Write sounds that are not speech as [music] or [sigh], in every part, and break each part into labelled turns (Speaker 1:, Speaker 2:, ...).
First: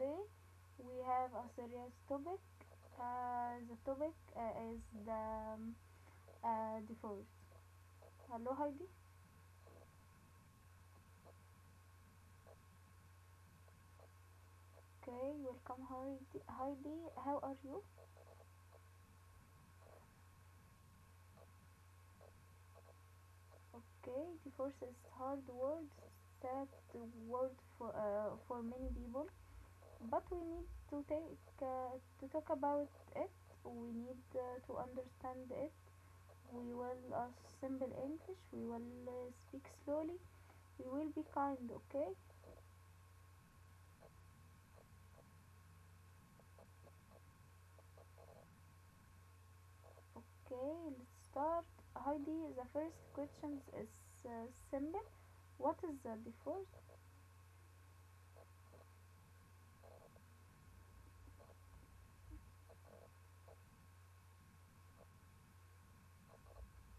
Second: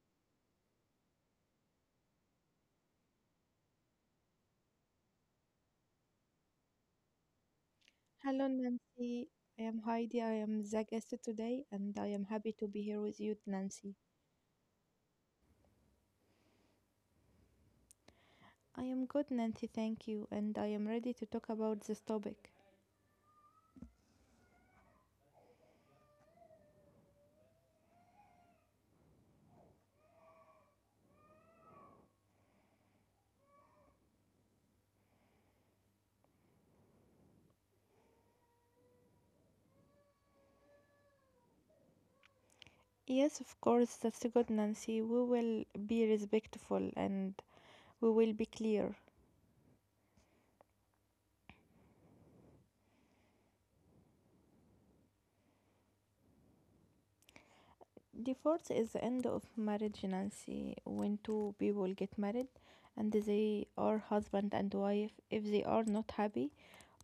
Speaker 1: day. We have a serious topic. The topic is the divorce.
Speaker 2: Hello,
Speaker 1: Hello Heidi.
Speaker 2: Nancy. I am Heidi. I am the guest today, and I am happy to be here with you, Nancy.
Speaker 1: Okay, welcome Heidi. Heidi, how are you?
Speaker 2: I am good, Nancy. Thank you. And I am ready to talk about this topic.
Speaker 1: Okay, divorce is hard word, sad word for many people, but we need to take to talk about it. We need to understand it. We will assemble English. We will speak slowly. We will be kind, okay?
Speaker 2: Yes, of course, that's good, Nancy. We will be respectful and we will be clear.
Speaker 1: Okay, let's start. Heidi, the first question is simple. What is the divorce?
Speaker 2: Divorce is the end of marriage, Nancy. When two people get married and they are husband and wife, if they are not happy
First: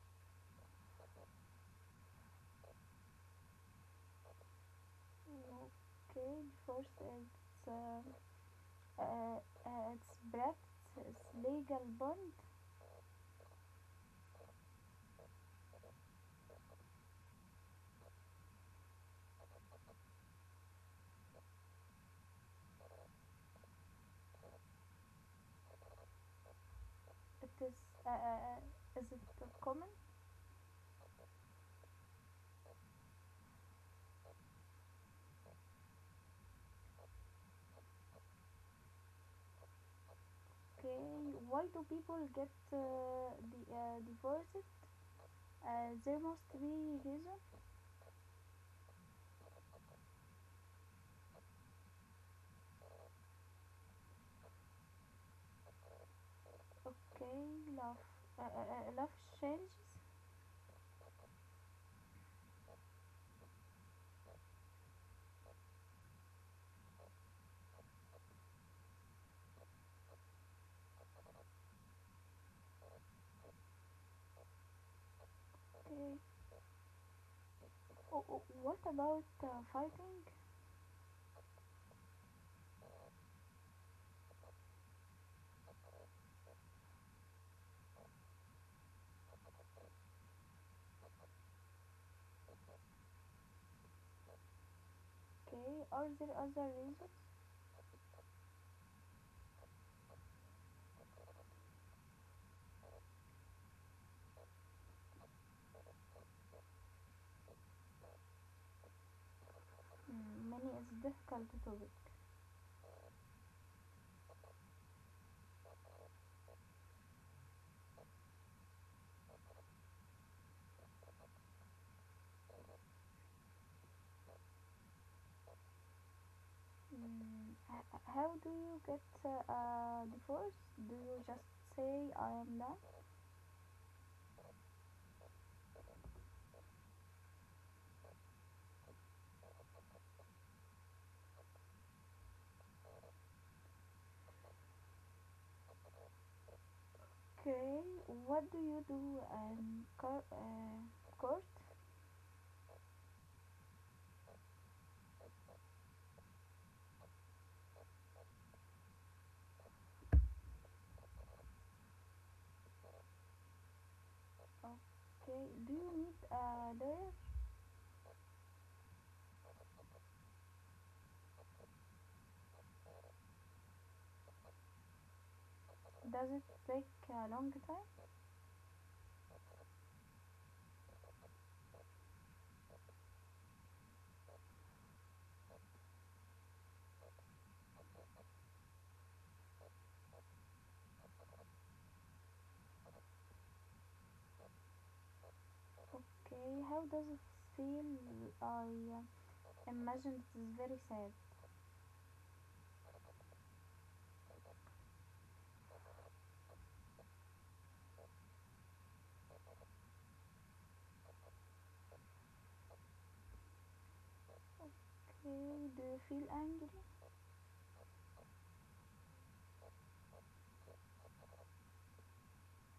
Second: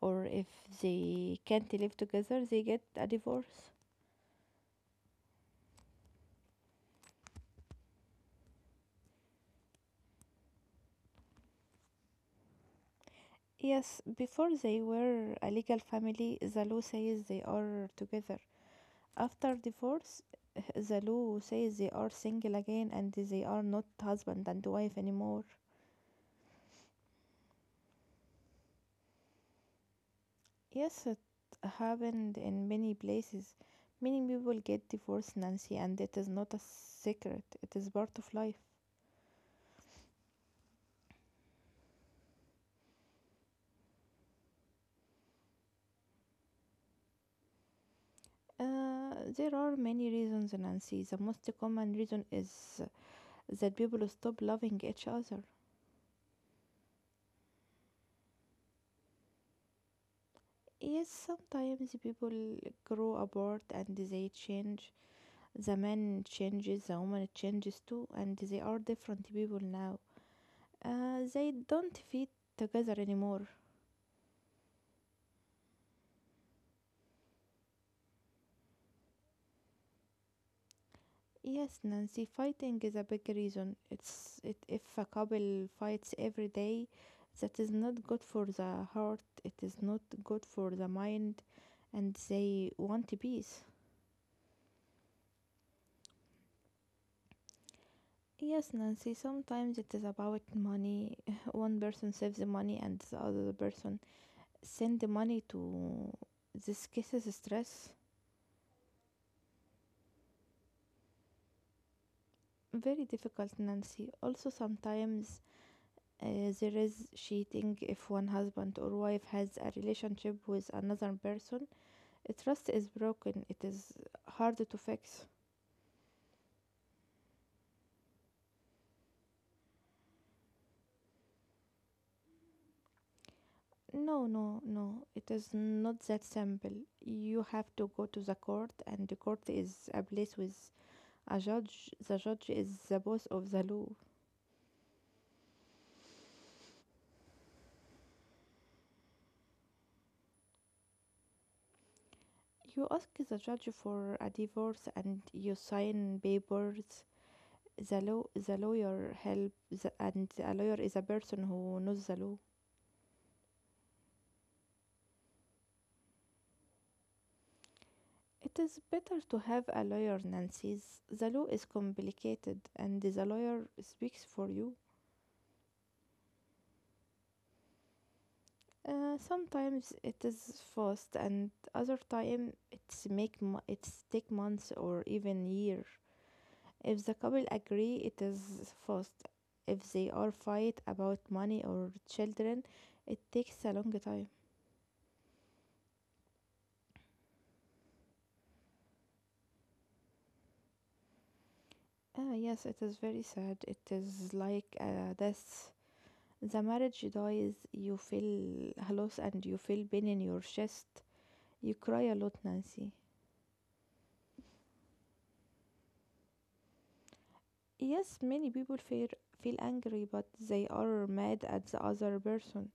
Speaker 2: or if they can't live together, they get a divorce.
Speaker 1: Okay, divorce is uh, uh, it's breath, it's legal bond.
Speaker 2: Yes, before they were a legal family, the law says they are together. After divorce, [laughs] the law says they are single again and they are not husband and wife anymore.
Speaker 1: It is it common?
Speaker 2: Yes, it happened in many places. Many people get divorced, Nancy, and it is not a secret, it is part of life.
Speaker 1: Okay, why do people get the divorced? There must be reason.
Speaker 2: There are many reasons, Nancy. The most common reason is that people stop loving each other.
Speaker 1: Okay, love, love challenges.
Speaker 2: Yes, sometimes people grow apart and they change. The man changes, the woman changes too, and they are different people now. They don't fit together anymore.
Speaker 1: Okay. Oh, what about fighting?
Speaker 2: Yes, Nancy, fighting is a big reason. If a couple fights every day, that is not good for the heart, it is not good for the mind, and they want peace.
Speaker 1: Okay. Are there other reasons?
Speaker 2: Yes, Nancy, sometimes it is about money. [laughs] One person saves the money and the other person send the money to this causes stress.
Speaker 1: Mm, money is difficult topic.
Speaker 2: Very difficult, Nancy. Also, sometimes uh, there is cheating if one husband or wife has a relationship with another person. Trust is broken. It is hard to fix.
Speaker 1: Mm, how do you get a divorce? Do you just say I am done?
Speaker 2: No, no, no. It is not that simple. You have to go to the court, and the court is a place with a judge. The judge is the boss of the law.
Speaker 1: Okay. What do you do in court?
Speaker 2: You ask the judge for a divorce and you sign papers. The law, the lawyer help, the, and a lawyer is a person who knows the law.
Speaker 1: Okay. Do you need a lawyer?
Speaker 2: It is better to have a lawyer, Nancy's. The law is complicated and the lawyer speaks for you.
Speaker 1: Does it take a long time?
Speaker 2: Sometimes it is fast and other time it's take months or even years. If the couple agree, it is fast. If they are fight about money or children, it takes a long time.
Speaker 1: Okay. How does it feel? I uh, Imagine it is very sad.
Speaker 2: Ah, yes, it is very sad. It is like death. The marriage dies, you feel a loss and you feel pain in your chest. You cry a lot, Nancy.
Speaker 1: Okay, do you feel angry?
Speaker 2: Yes, many people feel angry, but they are mad at the other person.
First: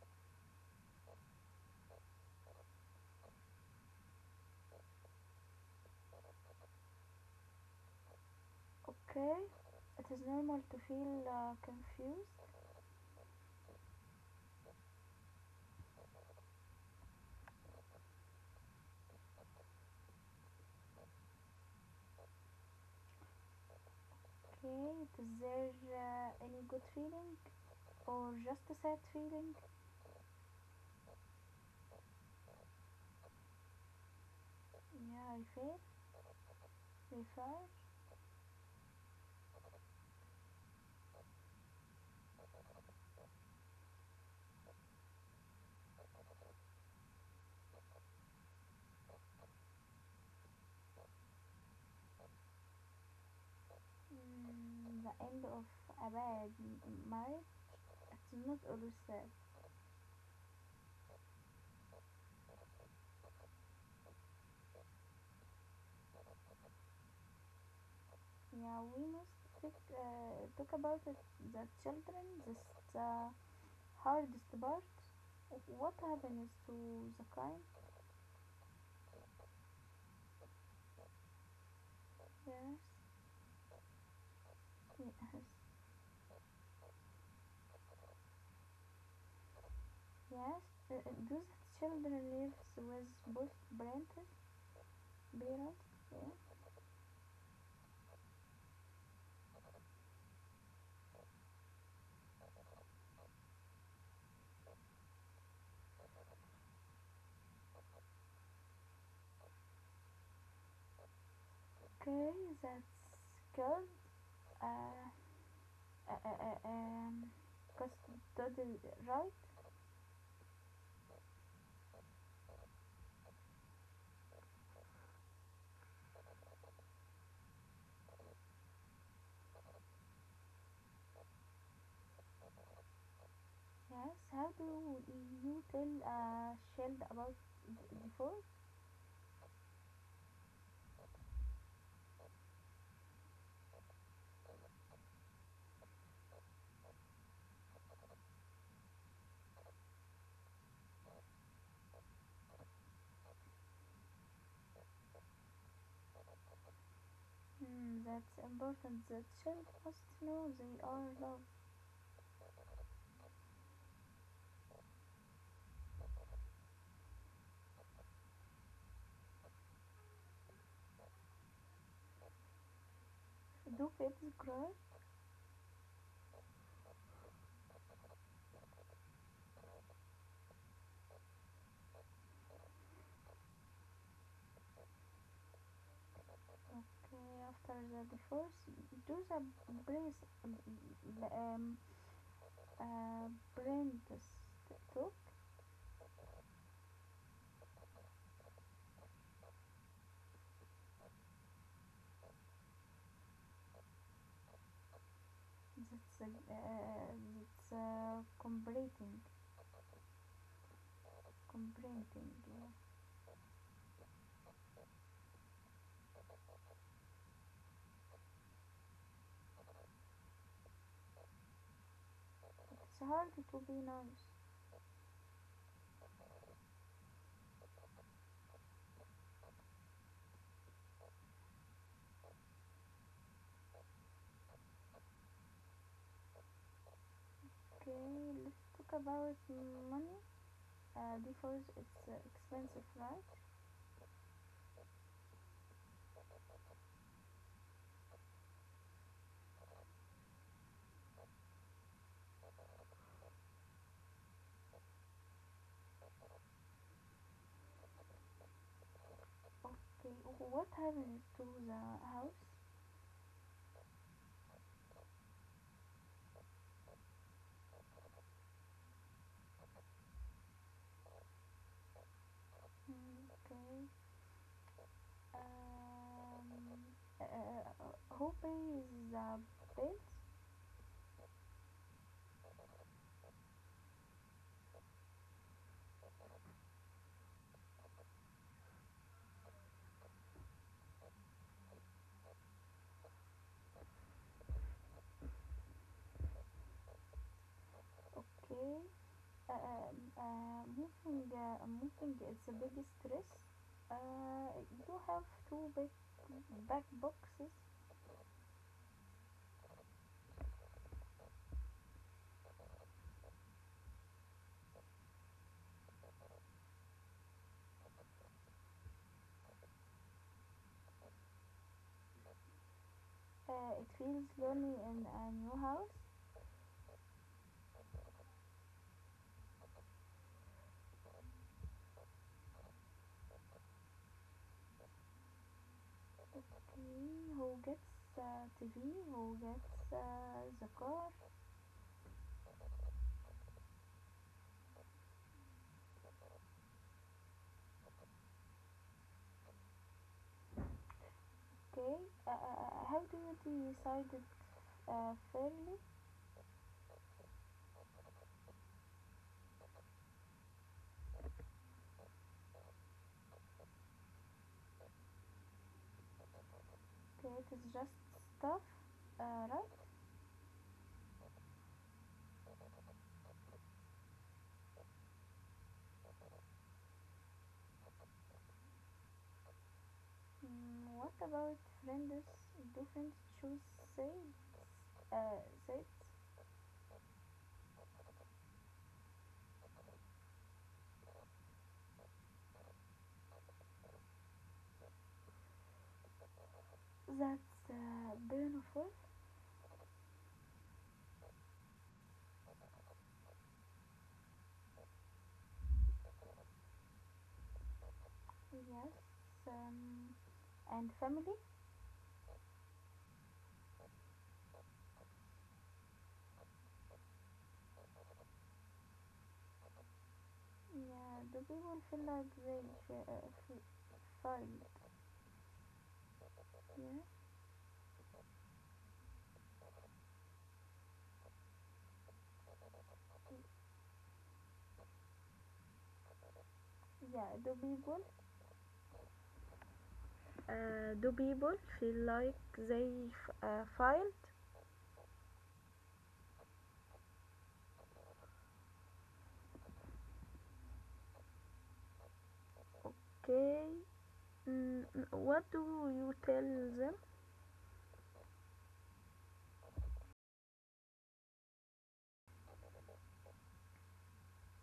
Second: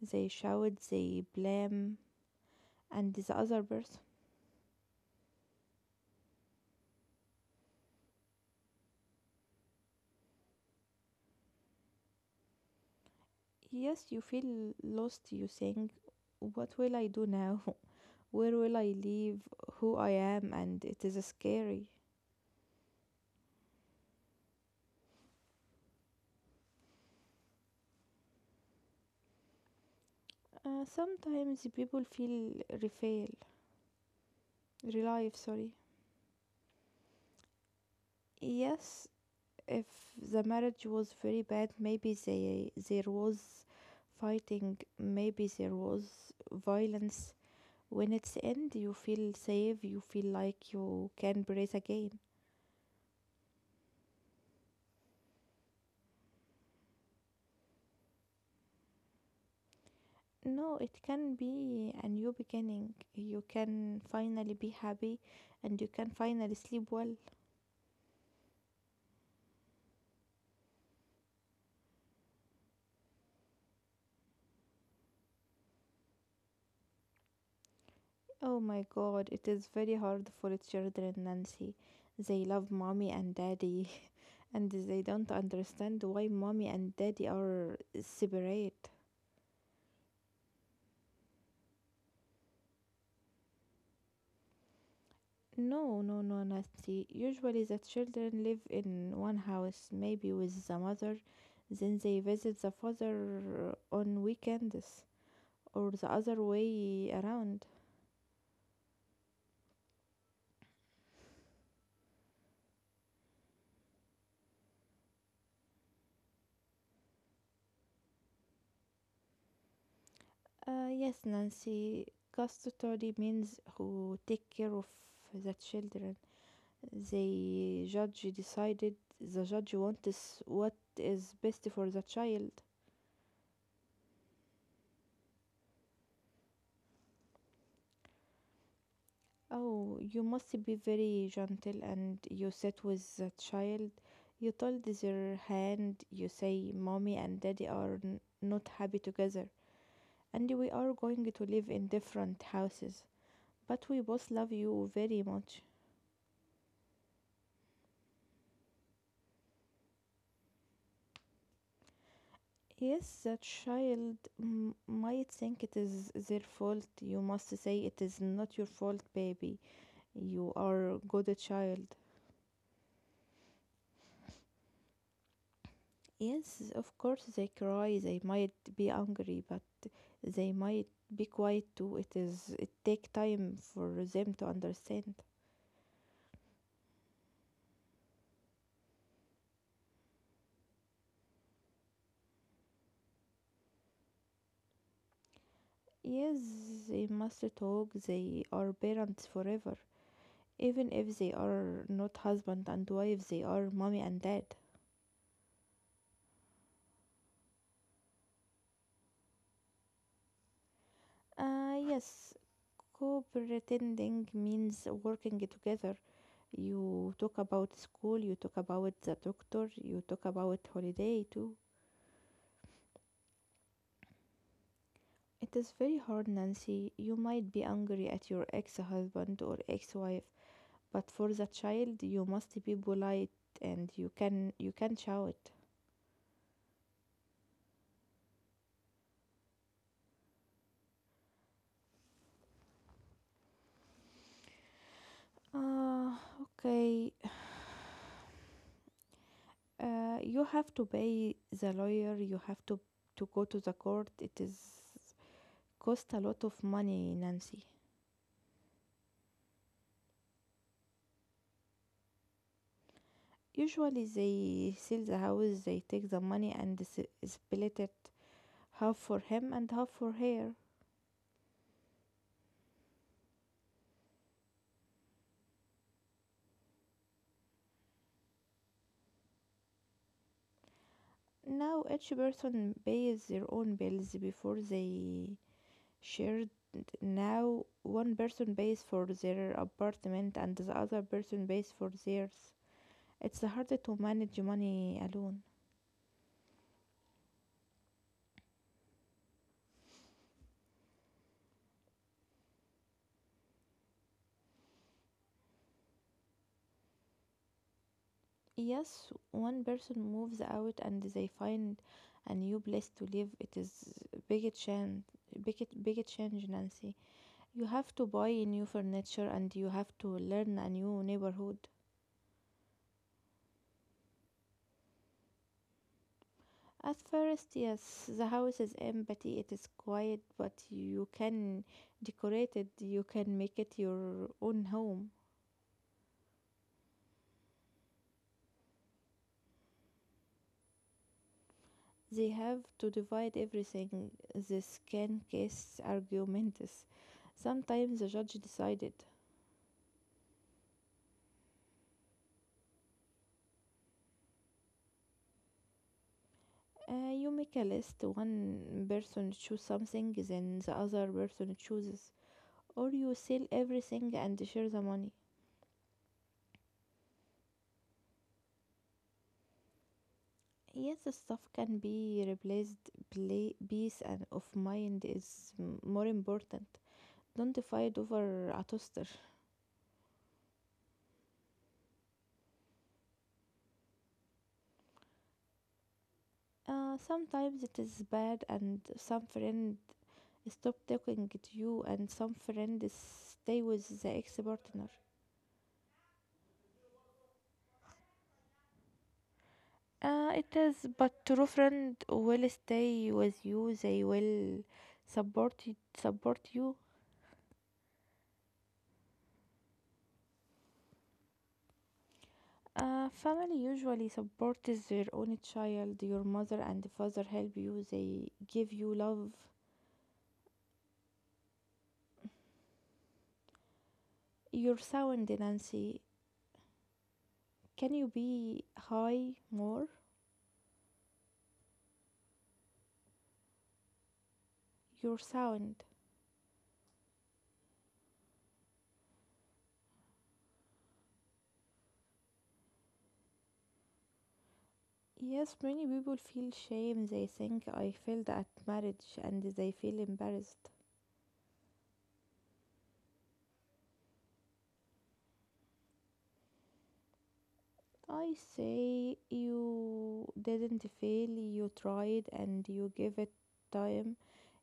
Speaker 2: They shout, they blame, and the other person.
Speaker 1: Okay, it is normal to feel confused.
Speaker 2: Yes, you feel lost. You think, what will I do now? [laughs] Where will I live? Who I am? And it is scary.
Speaker 1: Okay, is there any good feeling or just a sad feeling?
Speaker 2: Sometimes people feel relief,
Speaker 1: Yeah, I
Speaker 2: sorry.
Speaker 1: feel refer.
Speaker 2: Yes, if the marriage was very bad, there was fighting, maybe there was violence. When it's end, you feel safe, you feel like you can breathe again.
Speaker 1: Mm, the end of a bad marriage. It's not always sad.
Speaker 2: No, it can be a new beginning. You can finally be happy and you can finally sleep well.
Speaker 1: Yeah, we must talk about it. The children, this uh, hardest part. What happens to the kind?
Speaker 2: Oh my god, it is very hard for children, Nancy. They love
Speaker 1: Yes.
Speaker 2: mommy and daddy [laughs] and they
Speaker 1: Yes,
Speaker 2: don't understand why mommy and daddy are separate.
Speaker 1: uh, uh, those children lives with both parents. Parents,
Speaker 2: No, no,
Speaker 1: yeah.
Speaker 2: no, Nancy. Usually the children live in one house, maybe with the mother, then they visit the father on weekends or the other way around.
Speaker 1: Okay, that's good. Uh, uh, uh, uh, um, custodial right?
Speaker 2: Yes, Nancy, custody means who take care of the children. The judge decided, the judge wants what is best for the child.
Speaker 1: Yes. How do you tell a child about divorce?
Speaker 2: Oh, you must be very gentle and you sit with the child. You told their hand, you say, Mommy and Daddy are not happy together, and we are going to live in different houses. But we both love you very much.
Speaker 1: Hmm, that's important. The child must know they are loved.
Speaker 2: Yes, a child might think it is their fault. You must say it is not your fault, baby. You are good child.
Speaker 1: Do kids cry?
Speaker 2: Yes, of course they cry, they might be angry, but they might be quiet too. It take time for them to understand.
Speaker 1: Okay, after the divorce, do the brace um, apprentice talk,
Speaker 2: Yes, they must talk. They are parents forever. Even if they are not husband and wife, they are mommy and dad.
Speaker 1: that's combrating. Combrating,
Speaker 2: Yes,
Speaker 1: yeah.
Speaker 2: co-pretending means working together. You talk about school, you talk about the doctor, you talk about holiday too.
Speaker 1: It's hard to be nice.
Speaker 2: It is very hard, Nancy. You might be angry at your ex-husband or ex-wife, but for the child, you must be polite and you can shout.
Speaker 1: Okay, let's talk about money, because it's expensive, right?
Speaker 2: Ah, okay. [sighs] You have to pay the lawyer. You have To go to the court. It is cost a lot of money, Nancy.
Speaker 1: Okay, what happened to the house?
Speaker 2: Usually they sell the house, they take the money and split it, half for him and half for her.
Speaker 1: Okay. um, uh, who pays the bills?
Speaker 2: Now each person pays their own bills before they shared. Now one person pays for their apartment and the other person pays for theirs. It's harder to manage money alone.
Speaker 1: Okay. Moving is a big stress. Uh, you have two big back boxes.
Speaker 2: Yes, one person moves out and they find a new place to live. It is big change, big change, Nancy. You have to buy new furniture and you have to learn a new neighborhood.
Speaker 1: It feels lonely in a new house.
Speaker 2: At first, yes, the house is empty, it is quiet, but you can decorate it, you can make it your own home.
Speaker 1: Okay, who gets TV? Who gets the car?
Speaker 2: They have to divide everything. This can case arguments. Sometimes the judge decided.
Speaker 1: Okay, how do you decide it fairly?
Speaker 2: You make a list. One person choose something, then the other person chooses. Or you sell everything and share the money.
Speaker 1: Okay, it is just stuff, right?
Speaker 2: Yes, the stuff can be replaced. Play, peace and of mind is more important. Don't fight over a toaster.
Speaker 1: Mm, what about friends? Do friends choose sides? Uh, sides?
Speaker 2: Sometimes it is bad, and some friend stop talking to you, and some friends stay with the ex partner.
Speaker 1: That's beautiful.
Speaker 2: It is, but true friend will stay with you. They will support you, support you.
Speaker 1: Yes. Um, and family.
Speaker 2: Family usually supports their own child. Your mother and father help you. They give you love.
Speaker 1: Yeah. Do people feel like they j- uh, f- failed?
Speaker 2: Your sound, Nancy.
Speaker 1: Yeah.
Speaker 2: Can you be high more? Your sound.
Speaker 1: Yeah. Do people? Do people feel like they failed?
Speaker 2: Yes, many people feel shame. They think I failed at marriage and they feel embarrassed.
Speaker 1: Okay. What do you tell them?
Speaker 2: I say you didn't fail, you tried and you give it time.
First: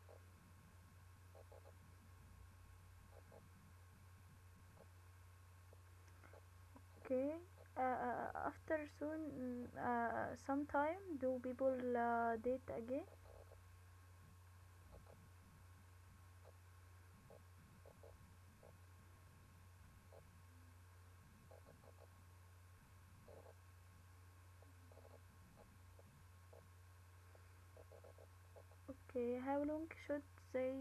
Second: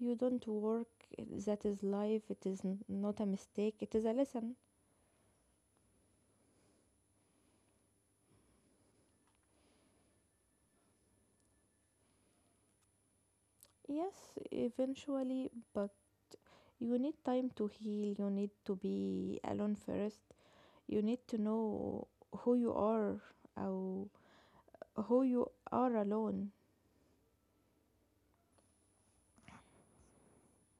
Speaker 2: You don't work, that is life, it is not a mistake, it is a lesson.
Speaker 1: Okay. After soon, mm, sometime, do people date again?
Speaker 2: Yes, eventually, but you need time to heal, you need to be alone first, you need to know who you are or who you are alone.
Speaker 1: Okay. How long should they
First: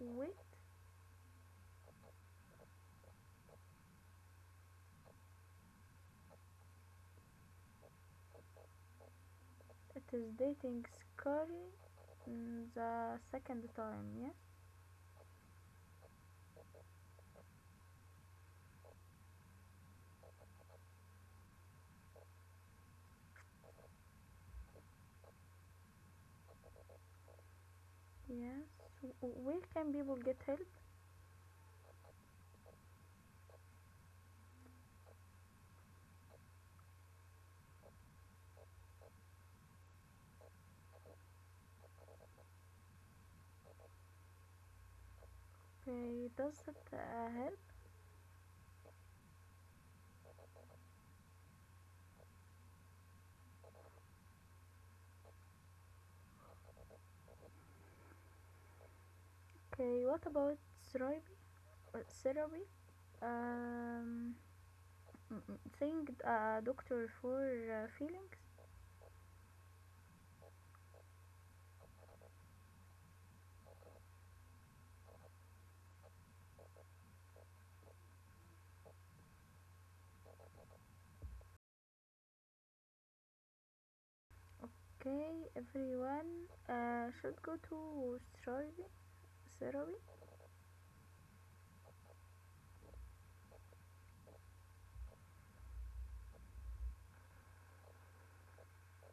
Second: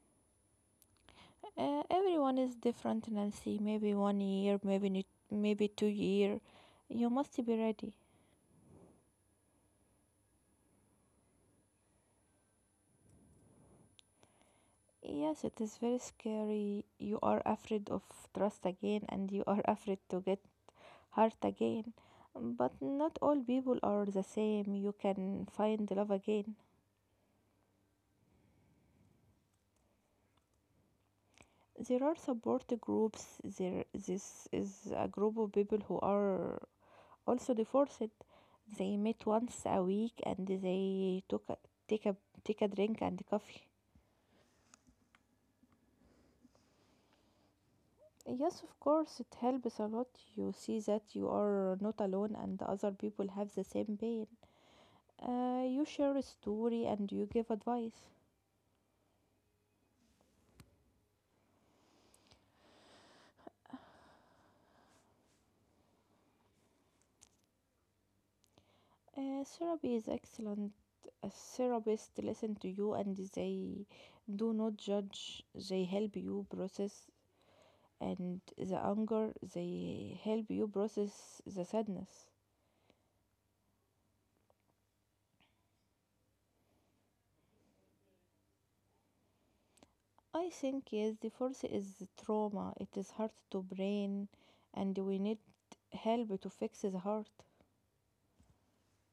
Speaker 1: wait?
Speaker 2: Everyone is different, Nancy. Maybe one year, maybe two year. You must be ready.
Speaker 1: It is dating scary, mm, the second time, yes?
Speaker 2: Yes, it is very scary. You are afraid of trust again and you are [laughs] afraid to get hurt again. But not all people are the same. You can find love again.
Speaker 1: Yes. Where can people get help?
Speaker 2: There are support groups. There this is a group of people who are also divorced. They meet once a week and they took a, take a take a drink and coffee.
Speaker 1: Okay, does it help?
Speaker 2: Yes, of course, it helps a lot. You see that you are not alone and other people have the same pain. You share a story and you give advice.
Speaker 1: Okay, what about therapy? Therapy? Um, think a doctor for feelings?
Speaker 2: Therapy is excellent. A therapist listen to you and they do not judge. They help you process and the anger. They help you process the sadness.
Speaker 1: Okay, everyone should go to therapy. Therapy?
Speaker 2: I think yes, the first is trauma. It is hard to brain, and we need help to fix the heart.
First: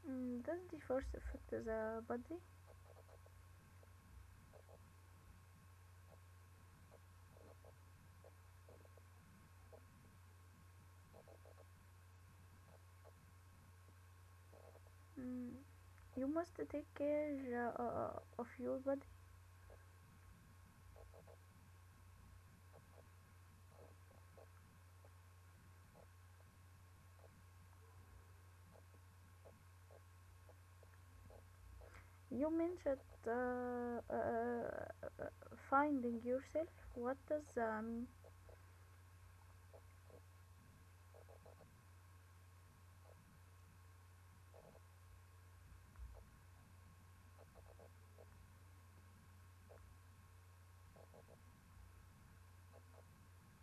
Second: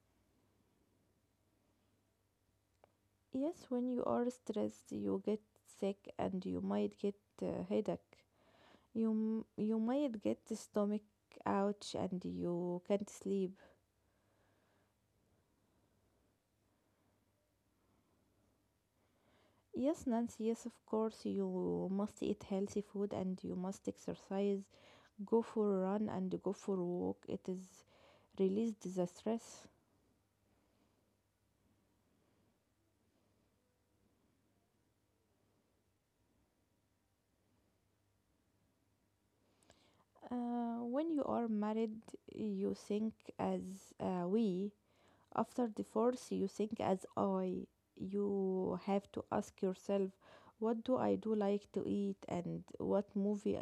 Speaker 1: Mm, does the first affect the body?
Speaker 2: Yes, when you are stressed, you get sick and you might get a headache. You might get stomach ouch and you can't sleep.
Speaker 1: Mm, you must take care of your body.
Speaker 2: Yes, Nancy, yes, of course. You must eat healthy food and you must exercise. Go for a run and go for a walk. It is released the stress.
Speaker 1: You mentioned uh, uh, uh, finding yourself. What does that mean?
Speaker 2: When you are married, you think as we. After divorce, you think as I. You have to ask yourself, what do I do like to eat and what movie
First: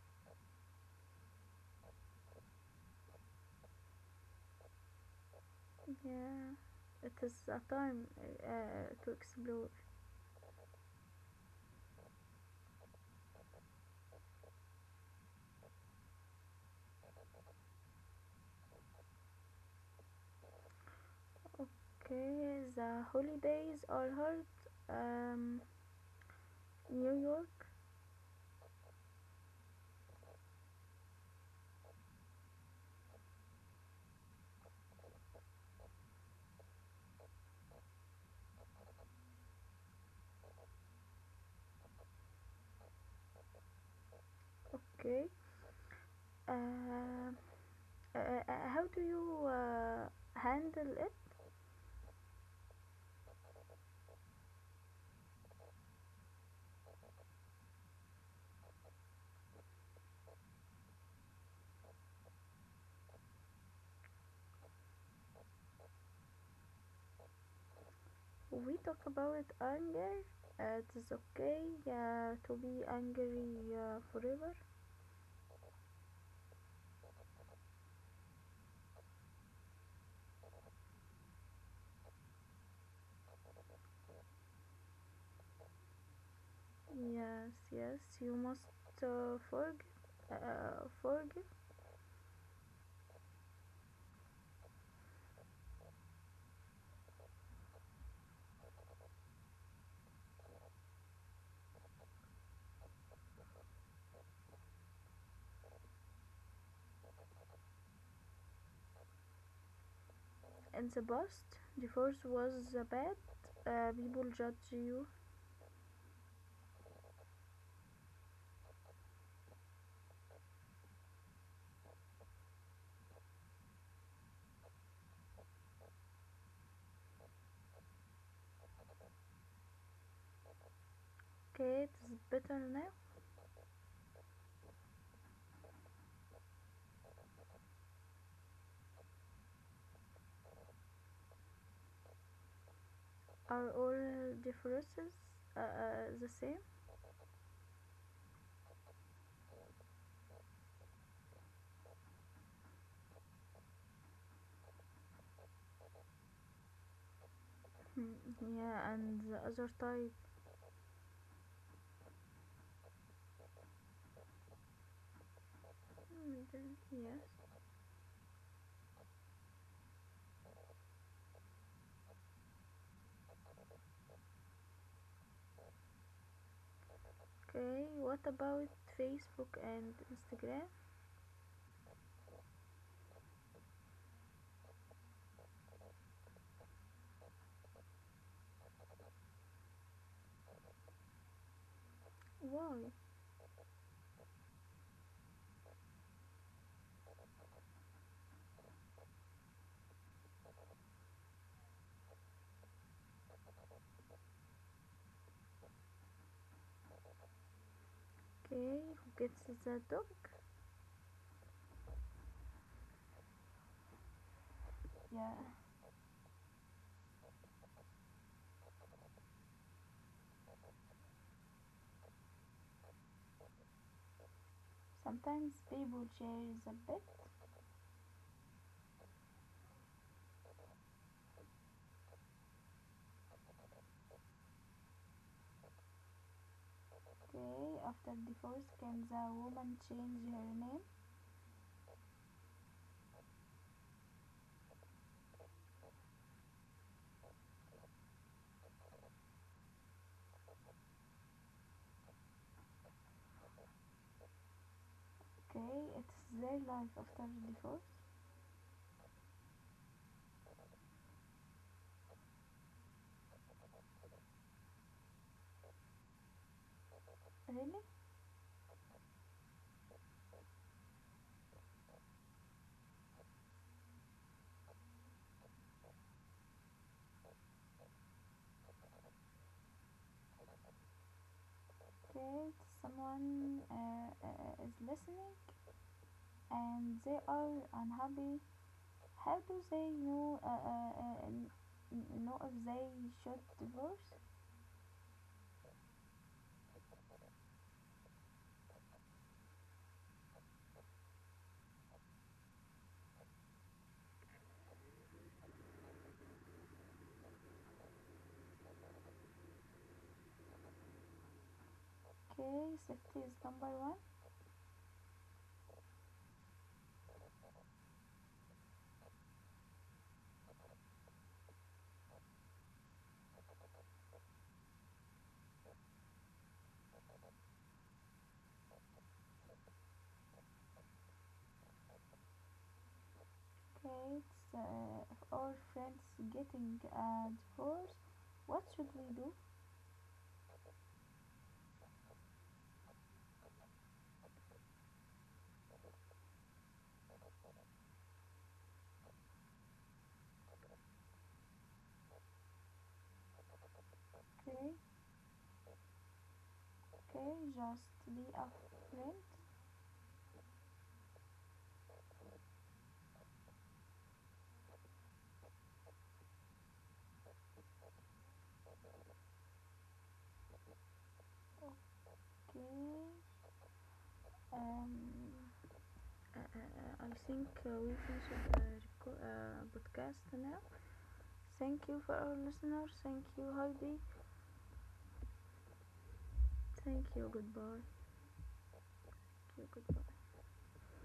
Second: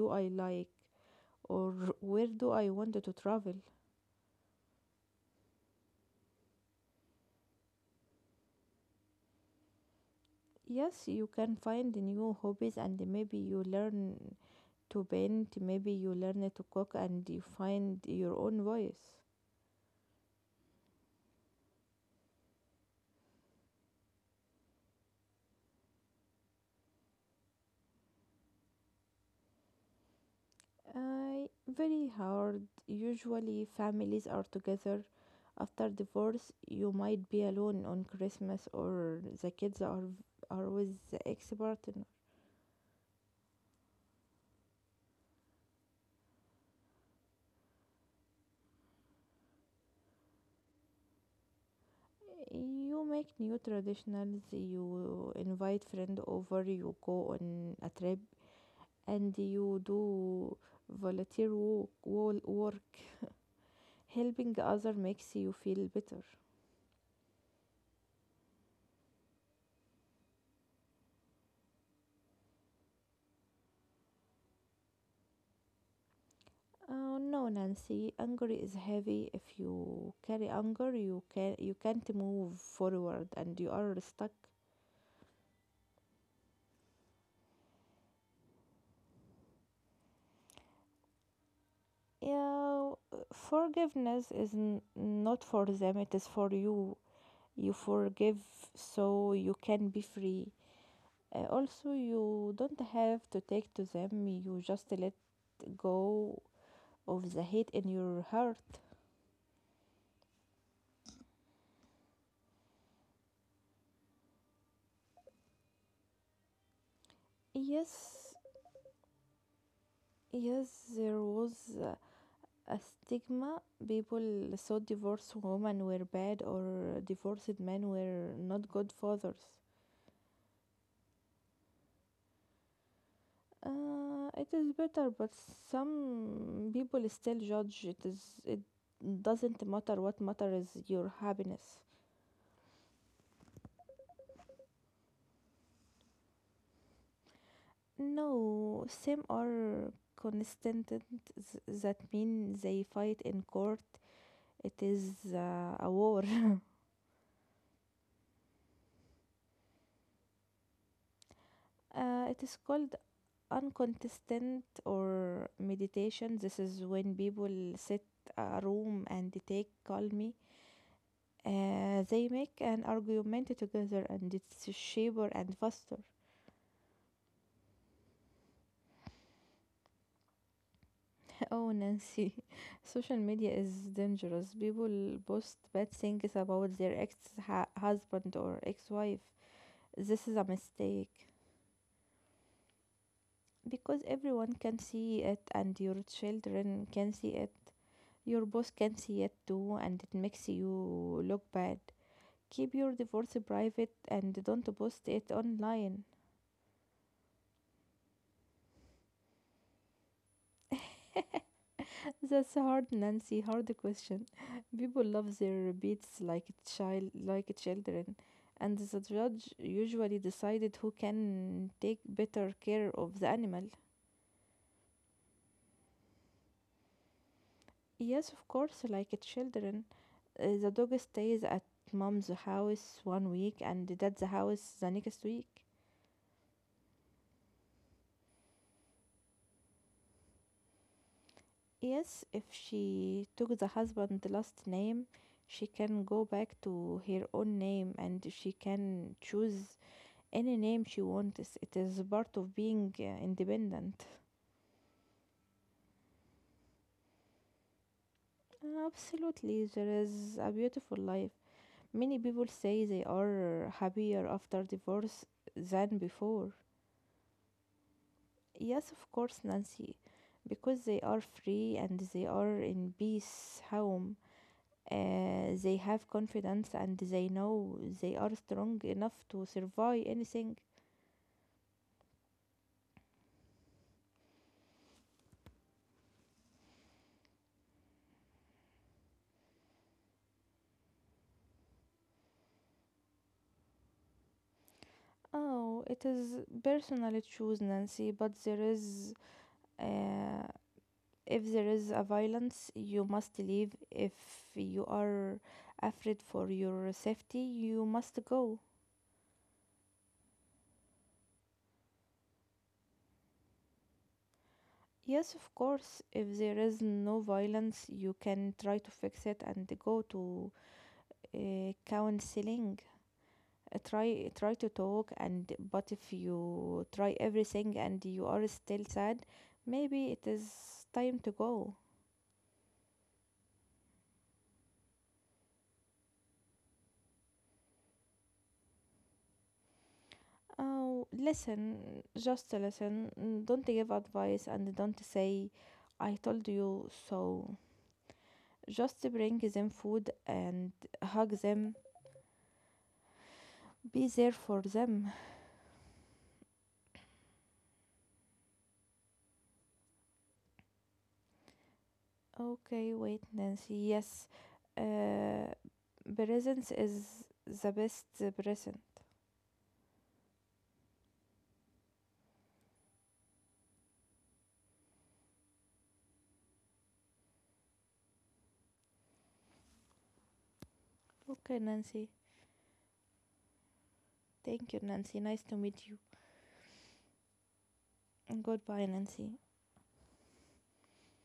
Speaker 2: do I like? Or where do I want to travel?
Speaker 1: Yeah, it is a time to explore.
Speaker 2: Yes, you can find new hobbies and maybe you learn to paint, maybe you learn to cook and you find your own voice.
Speaker 1: Okay, the holidays are hard. Um, New York.
Speaker 2: Very hard. Usually, families are together. After divorce, you might be alone on Christmas, or are with the ex partner.
Speaker 1: Okay. Uh, how do you handle it?
Speaker 2: You make new traditions, you invite friend over, you go on a trip, and you do volunteer work. Helping other makes you feel better.
Speaker 1: We talk about anger. It is okay to be angry forever.
Speaker 2: Oh no, Nancy, anger is heavy. If you carry anger, you can't move forward and you are stuck.
Speaker 1: Yes, yes, you must uh, forgive, forgive.
Speaker 2: Yeah, forgiveness is not for them, it is for you. You forgive so you can be free. Also, you don't have to take to them, you just let go of the hate in your heart.
Speaker 1: In the past, divorce was bad. People judge you.
Speaker 2: Yes, yes, there was uh, a stigma. People thought divorced women were bad or divorced men were not good fathers.
Speaker 1: Okay, it's better now.
Speaker 2: It is better, but some people still judge. It doesn't matter. What matters is your happiness.
Speaker 1: Are all differences the same?
Speaker 2: No, some are consistent. That mean they fight in court. It is a war. [laughs]
Speaker 1: Hmm, yeah, and the other type.
Speaker 2: It is called uncontested or meditation.
Speaker 1: Hmm,
Speaker 2: This
Speaker 1: then-
Speaker 2: is when
Speaker 1: Yes.
Speaker 2: people sit a room and they take calmly. They make an argument together and it's cheaper and faster.
Speaker 1: Okay, what about Facebook and Instagram?
Speaker 2: [laughs] Oh, Nancy, [laughs] social media is dangerous. People post bad things about their ex husband or ex wife. This is a mistake
Speaker 1: Why?
Speaker 2: because everyone can see it and your children can see it. Your boss can see it too, and it makes you look bad. Keep your divorce private and don't post it online.
Speaker 1: Okay, who gets the topic?
Speaker 2: [laughs] That's a hard, Nancy. Hard question. [laughs] People love
Speaker 1: Yeah,
Speaker 2: their beats like child, like children, and the judge usually decided who can take better care of the animal.
Speaker 1: sometimes people share the bit.
Speaker 2: Yes, of course, like children. The dog stays at mom's house one week and dad's house the next week.
Speaker 1: Okay, after divorce, can the woman change her name?
Speaker 2: Yes, if she took the husband last name, she can go back to her own name and she can choose any name she wants. It is part of being independent.
Speaker 1: Okay, it's their life after divorce.
Speaker 2: Absolutely, there is a beautiful life. Many people say they are happier after divorce than before.
Speaker 1: Really?
Speaker 2: Yes, of course, Nancy, because they are free and they are in peace home. They have confidence and they know they are strong enough to survive anything.
Speaker 1: Okay, someone is listening and they are unhappy. How do they know if they should divorce?
Speaker 2: Oh, it is personal choose, Nancy, but uh, if there is a violence, you must leave. If you are afraid for your safety, you must go.
Speaker 1: Okay, safety is number one.
Speaker 2: Yes, of course, if there is no violence, you can try to fix it and go to counseling, try to talk, and but if you try everything and you are still sad, maybe it is time to go.
Speaker 1: Okay, it's if our friends getting a divorce. What should we do?
Speaker 2: Oh, listen, just listen. Mm, don't give advice and don't say I told you so. Just bring them food and hug them, be there for
Speaker 1: Okay,
Speaker 2: them.
Speaker 1: okay, just be a friend.
Speaker 2: Okay, wait, Nancy. Yes, uh, presence is the best present.
Speaker 1: Okay. Um, I think we finished the podcast now.
Speaker 2: Okay,
Speaker 1: Thank
Speaker 2: Nancy.
Speaker 1: you for our listeners. Thank you, Heidi.
Speaker 2: Thank you, Nancy, nice to meet you.
Speaker 1: Thank you. Goodbye.
Speaker 2: Goodbye, Nancy.
Speaker 1: Thank you. Goodbye.